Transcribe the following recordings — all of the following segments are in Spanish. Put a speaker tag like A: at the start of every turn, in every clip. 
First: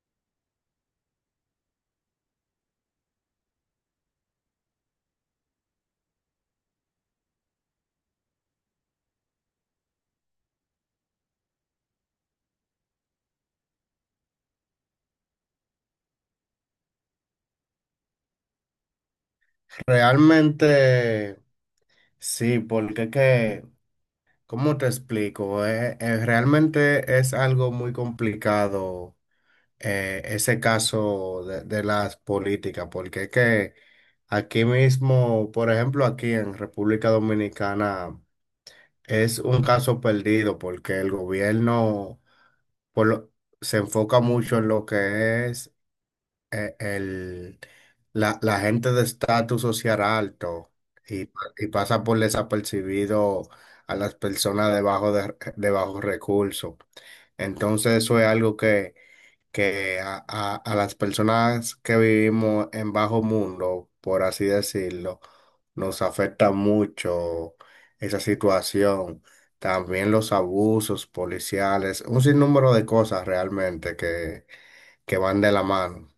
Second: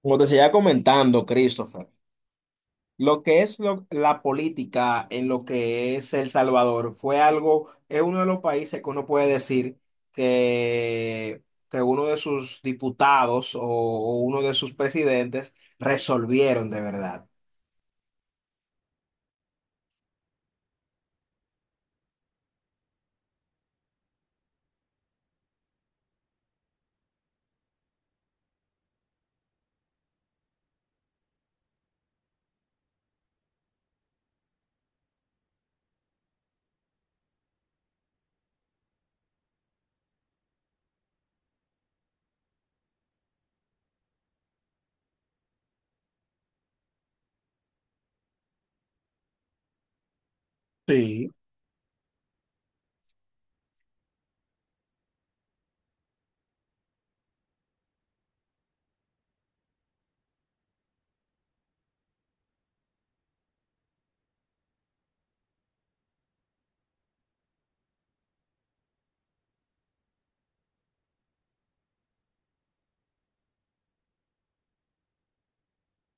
A: Como te seguía comentando, Christopher, lo que es lo- la política en lo que es El Salvador fue algo, es uno de los países que uno puede decir que, que uno de sus diputados o uno de sus presidentes resolvieron de verdad.
B: Realmente sí, porque es que, ¿cómo te explico? Realmente es algo muy complicado ese caso de las políticas, porque es que aquí mismo, por ejemplo, aquí en República Dominicana es un caso perdido porque el gobierno por lo- se enfoca mucho en lo que es eh, el, la gente de estatus social alto
A: Sí.
B: y, y pasa por desapercibido a las personas debajo de bajos recursos. Entonces eso es algo que a las personas que vivimos en bajo mundo, por así decirlo, nos afecta mucho esa situación. También los abusos policiales, un sinnúmero de cosas realmente que van de la mano.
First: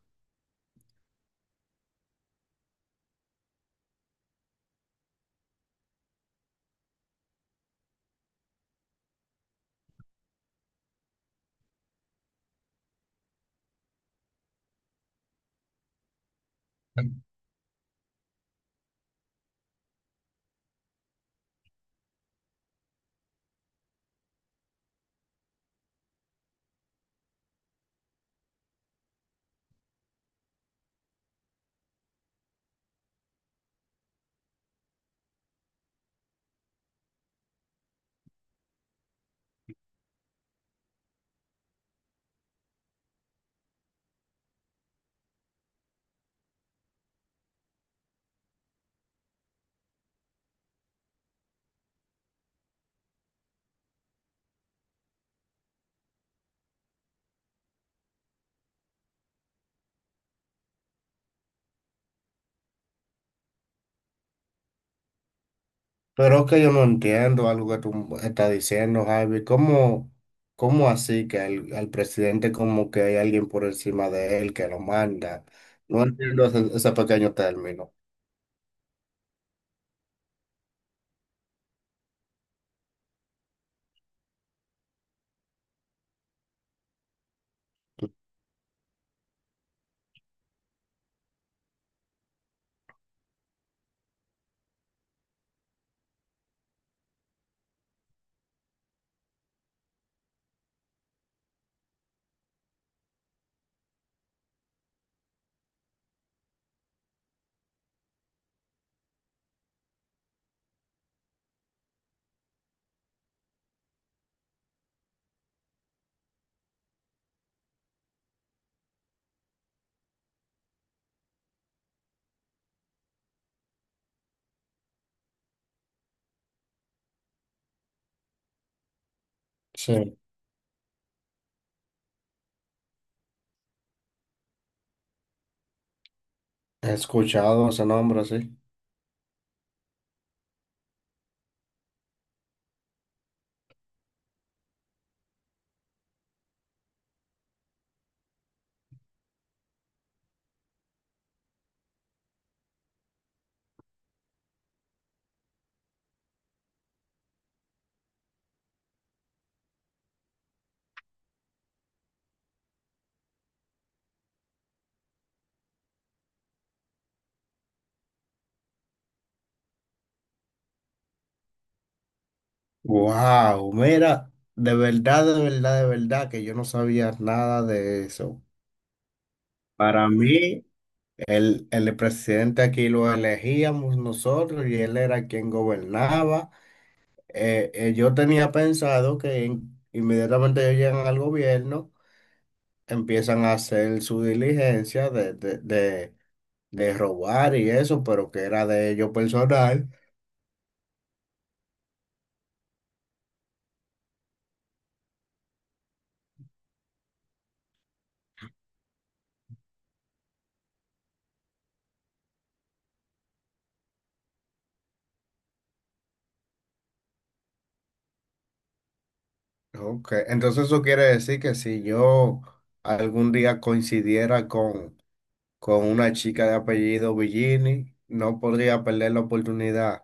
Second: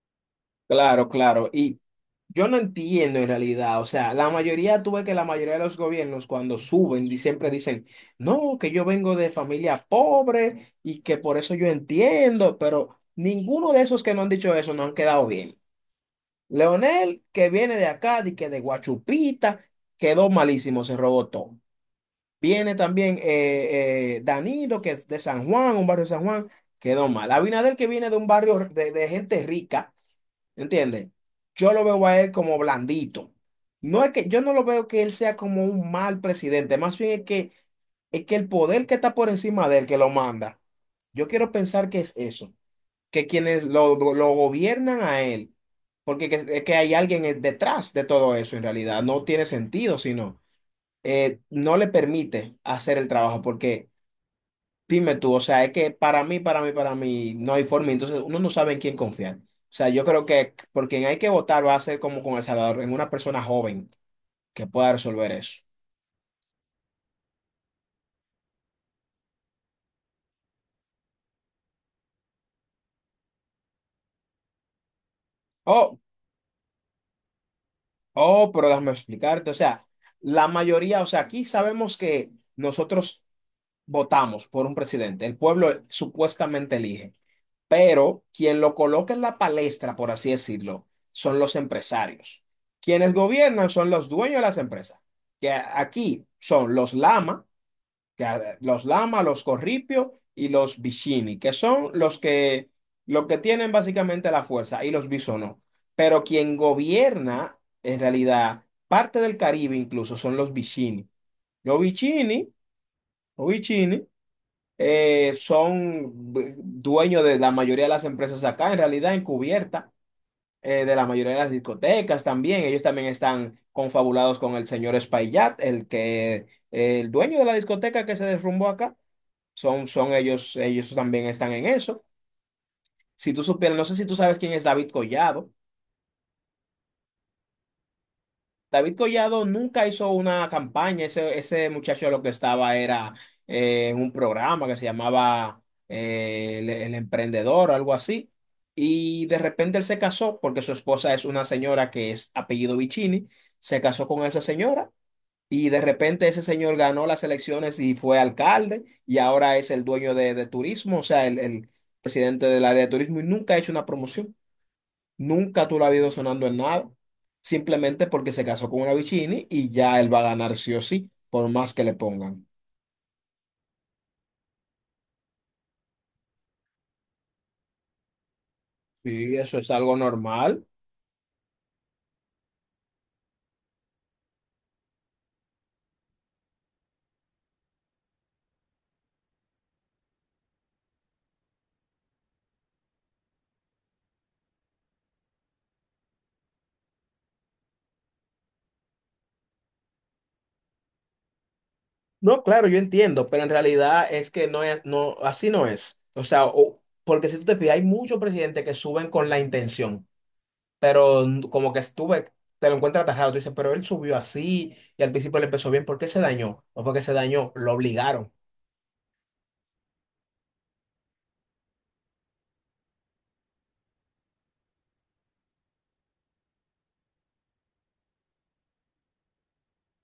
A: Claro, claro. Y. Yo no entiendo en realidad, o sea, tú ves que la mayoría de los gobiernos cuando siempre dicen, no, que yo vengo de familia pobre y que por eso yo entiendo, pero ninguno de esos que no han dicho eso no han quedado bien. Leonel, que viene de acá, di que de Guachupita, quedó malísimo, se robó todo. Viene también Danilo, que es de San Juan, un barrio de San Juan, quedó mal. Abinader, que viene de un barrio de gente rica. ¿Entiendes? Yo lo veo a él como blandito. No es que yo no lo veo que él sea como un mal presidente, más bien es que el poder que está por encima de él que lo manda. Yo quiero pensar que es eso, que quienes lo gobiernan a él, porque es que hay alguien detrás de todo eso en realidad, no tiene sentido, sino no le permite hacer el trabajo, porque dime tú, o sea, es que para mí no hay forma, entonces uno no sabe en quién confiar. O sea, yo creo que por quien hay que votar va a ser como con El Salvador, en una persona joven que pueda resolver eso.
B: Pero es que yo no entiendo algo que tú estás diciendo, Javi. ¿Cómo así que al presidente como que hay alguien por encima de él que lo manda?
A: Oh,
B: No entiendo ese pequeño término.
A: oh, pero déjame explicarte, o sea, o sea, aquí sabemos que nosotros votamos por un presidente, el pueblo supuestamente elige, pero quien lo coloca en la palestra, por así decirlo, son los empresarios. Quienes gobiernan son los dueños de las empresas, que aquí son que los Lama, los Corripio y los Bishini, que son los que tienen básicamente la fuerza, y los Bisonó. Pero quien gobierna, en realidad, parte del Caribe incluso son los Bishini. Los Bishini, los Bishini, dueños de la mayoría de las empresas acá, en realidad encubierta, de la mayoría de las discotecas también. Ellos también están confabulados con el señor Espaillat, el dueño de la discoteca que se derrumbó acá. Son
B: Sí.
A: ellos, ellos también están en eso. Si tú supieras, no sé si tú sabes quién es David Collado.
B: He escuchado ese nombre así.
A: David Collado nunca hizo una campaña. Ese muchacho lo que estaba era en un programa que se llamaba El Emprendedor o algo así. Y de repente él se casó porque su esposa es una señora que es apellido Vicini. Se casó con esa señora. Y de repente ese señor ganó las elecciones y fue alcalde y ahora es el dueño de turismo, o sea, el presidente del área de turismo y nunca ha hecho una promoción. Nunca tú lo has ido sonando en nada. Simplemente porque se casó con una Vicini y ya él va a ganar sí o sí, por más que le pongan.
B: Wow, mira, de verdad, de verdad, de verdad que yo no sabía nada de eso.
A: Sí, eso es algo
B: Para mí,
A: normal.
B: el presidente aquí lo elegíamos nosotros y él era quien gobernaba. Yo tenía pensado que inmediatamente ellos llegan al gobierno, empiezan a hacer su diligencia de robar y eso, pero que era de ellos personal.
A: No, claro, yo entiendo, pero en realidad es que no, así no es. O sea, o- porque si tú te fijas, hay muchos presidentes que suben con la intención. Pero como que estuve, te lo encuentras atajado, tú dices, pero él subió así y al principio le empezó bien, ¿por qué se dañó? No fue que se dañó, lo obligaron.
B: Ok, entonces eso quiere decir que si yo algún día coincidiera con una chica de apellido Villini, no podría perder la oportunidad.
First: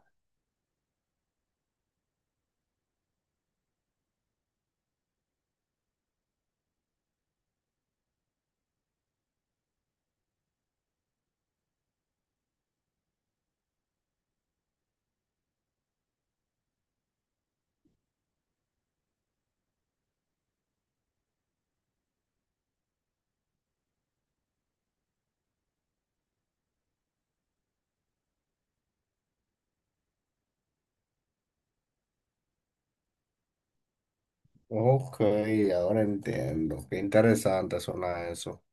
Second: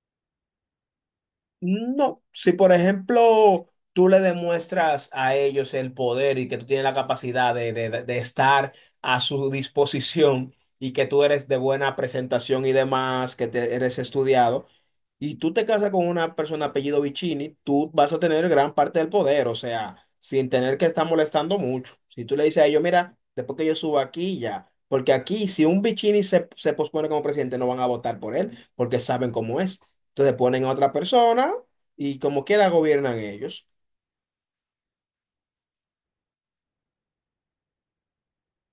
A: No, si por ejemplo tú le demuestras a ellos el poder y que tú tienes la capacidad estar a su disposición y que tú eres de buena presentación y demás, eres estudiado, y tú te casas con una persona apellido Vicini, tú vas a tener gran parte del poder, o sea, sin tener que estar molestando mucho. Si tú le dices a ellos, mira, después que yo suba aquí ya, porque aquí si un Vicini se pospone como presidente no van a votar por él porque saben cómo es. Entonces ponen a otra persona y como quiera gobiernan ellos.
B: Ok, ahora entiendo. Qué interesante suena eso.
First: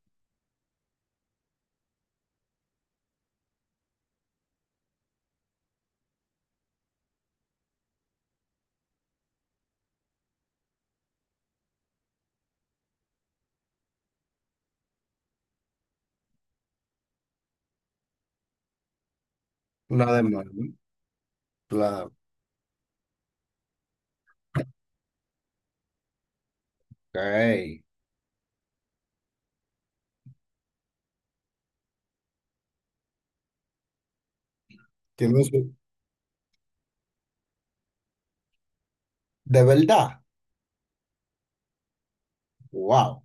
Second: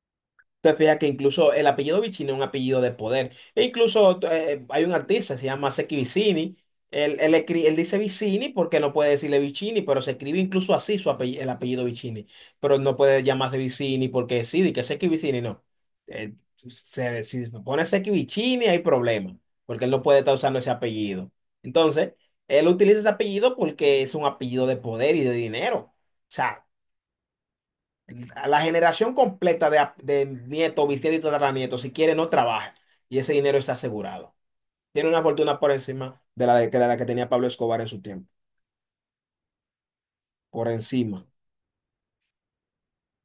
A: Te fijas que incluso el apellido Vicini es un apellido de poder. E incluso hay un artista, se llama Seki Vicini. Él dice Vicini porque no puede decirle Vicini, pero se escribe incluso así el apellido Vicini. Pero no puede llamarse Vicini porque sí, di que Seki Vicini no. Si se pone Seki Vicini hay problema porque él no
B: Una
A: puede estar
B: demanda,
A: usando ese
B: ¿no?
A: apellido.
B: Claro.
A: Entonces, él utiliza ese apellido porque es un apellido de poder y de dinero. O sea,
B: Ok.
A: la generación completa de nieto, bisnieto y tataranieto, si quiere, no trabaja. Y ese dinero está asegurado. Tiene una
B: Tiene
A: fortuna por
B: su,
A: encima de de la que tenía Pablo Escobar en su tiempo.
B: de verdad.
A: Por encima.
B: Wow.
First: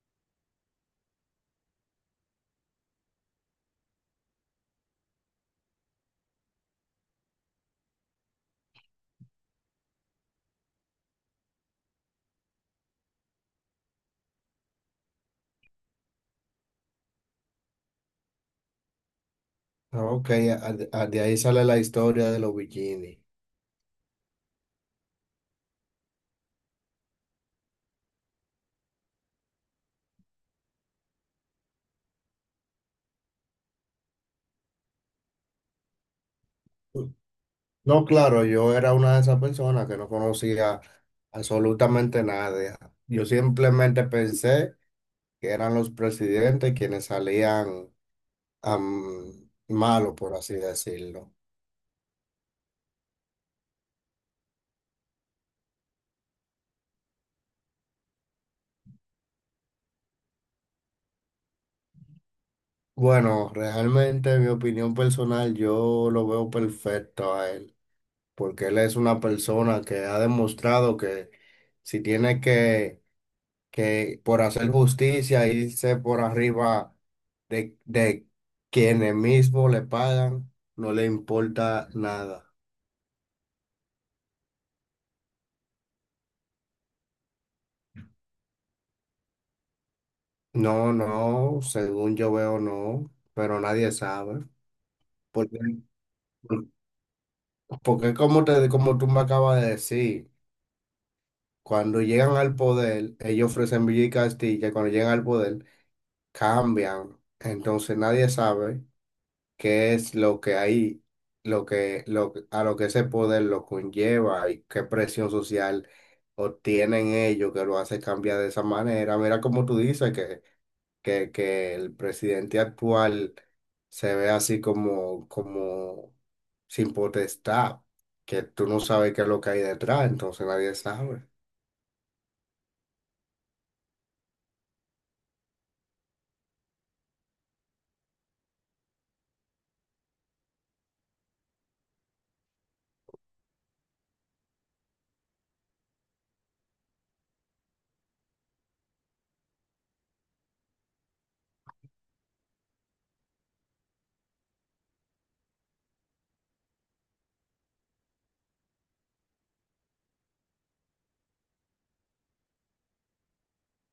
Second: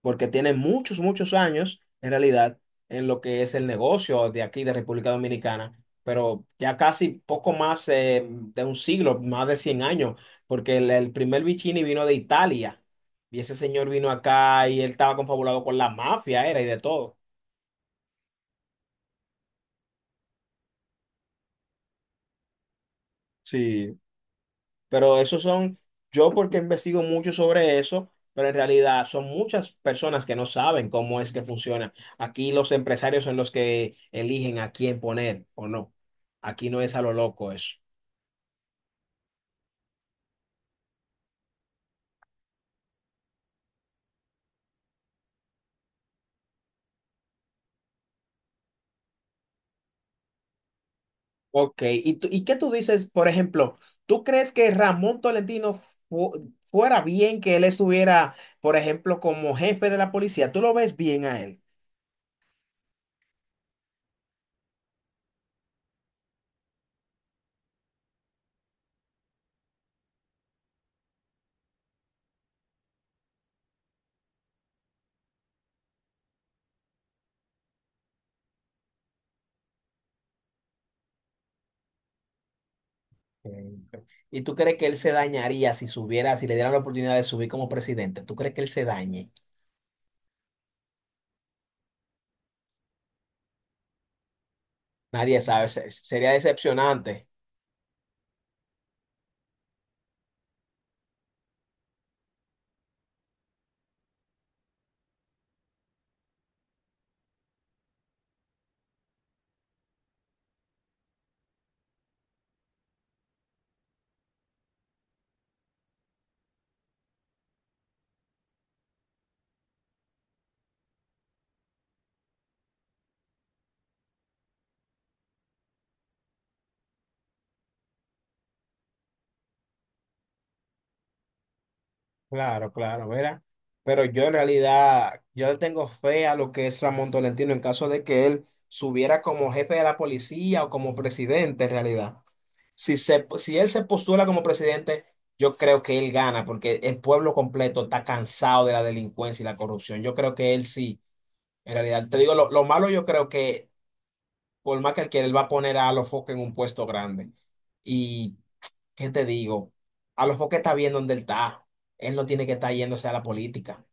A: Porque tiene muchos años, en realidad, en lo que es el negocio de aquí, de República Dominicana. Pero ya casi poco más de un siglo, más de 100 años. Porque el primer Vicini vino de Italia. Y ese señor vino acá y él estaba confabulado con la mafia, era y de todo.
B: Ok, de ahí sale la historia de los bikinis.
A: Sí. Pero esos son, yo porque investigo mucho sobre eso, pero en realidad son muchas personas que no saben cómo es que funciona. Aquí los empresarios son los que eligen a quién poner o no. Aquí no es a lo loco eso.
B: No, claro, yo era una de esas personas que no conocía absolutamente nada. Yo simplemente pensé que eran los presidentes quienes salían am, malos, por así decirlo.
A: Ok, ¿y, tú- y qué tú dices, por ejemplo, tú crees que Ramón Tolentino fuera bien que él estuviera, por ejemplo, como jefe de la policía? ¿Tú lo ves bien a él?
B: Bueno, realmente, en mi opinión personal, yo lo veo perfecto a él, porque él es una persona que ha demostrado que si tiene que por hacer justicia, irse por arriba de quienes mismos le pagan, no le importa nada.
A: Entiendo. ¿Y tú crees que él se dañaría si subiera, si le dieran la oportunidad de subir como presidente? ¿Tú crees que él se dañe?
B: No, no, según yo veo, no, pero nadie sabe.
A: Nadie
B: Porque,
A: sabe, sería decepcionante.
B: porque como te, como tú me acabas de decir, cuando llegan al poder, ellos ofrecen Villa y Castilla, y cuando llegan al poder, cambian. Entonces nadie sabe qué es lo que hay, lo, que- a lo que ese poder lo conlleva y qué presión social obtienen ellos que lo hace cambiar de esa manera. Mira como tú dices que el presidente actual se ve así como, como sin potestad, que tú no sabes qué es lo que hay detrás, entonces nadie sabe.
A: Claro, claro, verá. Pero yo en realidad, yo le tengo fe a lo que es Ramón Tolentino en caso de que él subiera como jefe de la policía o como presidente en realidad. Si él se postula como presidente, yo creo que él gana porque el pueblo completo está cansado de la delincuencia y la corrupción. Yo creo que él sí, en realidad. Te digo, lo malo yo creo que por más que él quiera, él va a poner a los Focke en un puesto grande. Y ¿qué te digo? A lo mejor que está bien donde él está. Él no tiene que estar yéndose a la política.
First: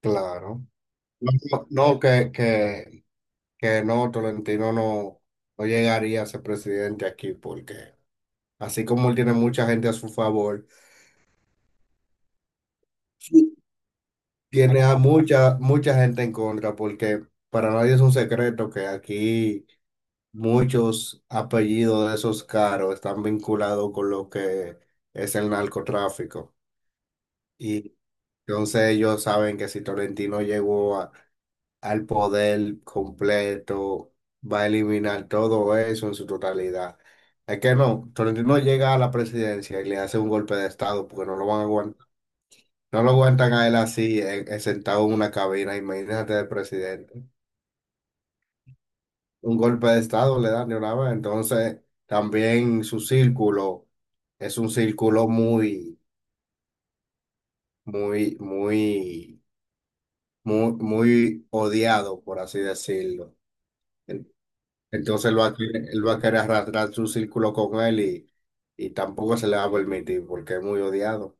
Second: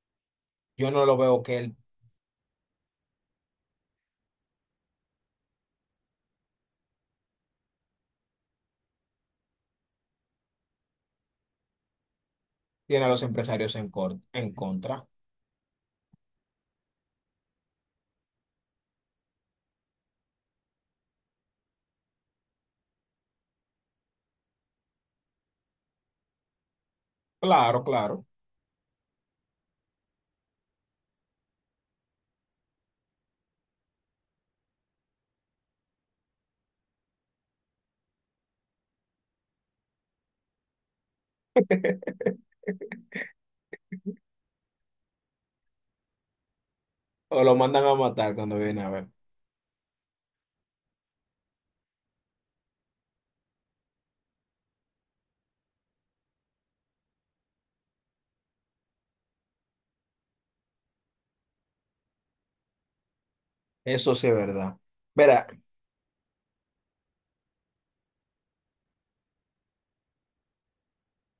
B: Claro.
A: Yo no lo
B: No,
A: veo que
B: no,
A: él
B: no, que no, Tolentino no, no llegaría a ser presidente aquí porque... Así como él tiene mucha gente a su favor,
A: tiene a los
B: sí,
A: empresarios en, en
B: tiene a
A: contra.
B: mucha, mucha gente en contra, porque para nadie es un secreto que aquí muchos apellidos de esos caros están vinculados con lo que es el narcotráfico.
A: Claro,
B: Y
A: claro.
B: entonces ellos saben que si Tolentino al poder completo, va a eliminar todo eso en su totalidad. Es que no, Tolentino llega a la presidencia y le hace un golpe de estado porque no lo van a aguantar. No lo aguantan a él así, sentado en una cabina, imagínate el presidente.
A: O lo mandan a matar cuando viene a ver.
B: Un golpe de estado le dan de una vez. Entonces, también su círculo es un círculo muy, muy, muy, muy, muy odiado, por así decirlo.
A: Eso sí
B: En-
A: es verdad.
B: Entonces, él
A: Mira,
B: va a querer, él va a querer arrastrar su círculo con él y tampoco se le va a permitir porque es muy odiado.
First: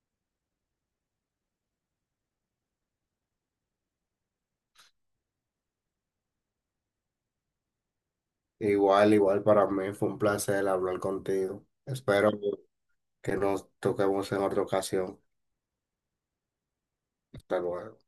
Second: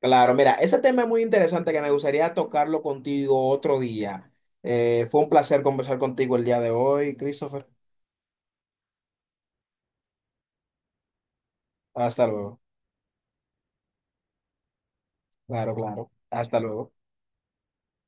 A: claro, mira, ese tema es muy interesante que me gustaría tocarlo contigo otro día. Fue un placer conversar contigo el día de hoy, Christopher.
B: Igual, igual para mí fue un placer hablar contigo.
A: Hasta
B: Espero
A: luego.
B: que nos toquemos en otra ocasión.
A: Claro, claro. Hasta luego.
B: Hasta luego.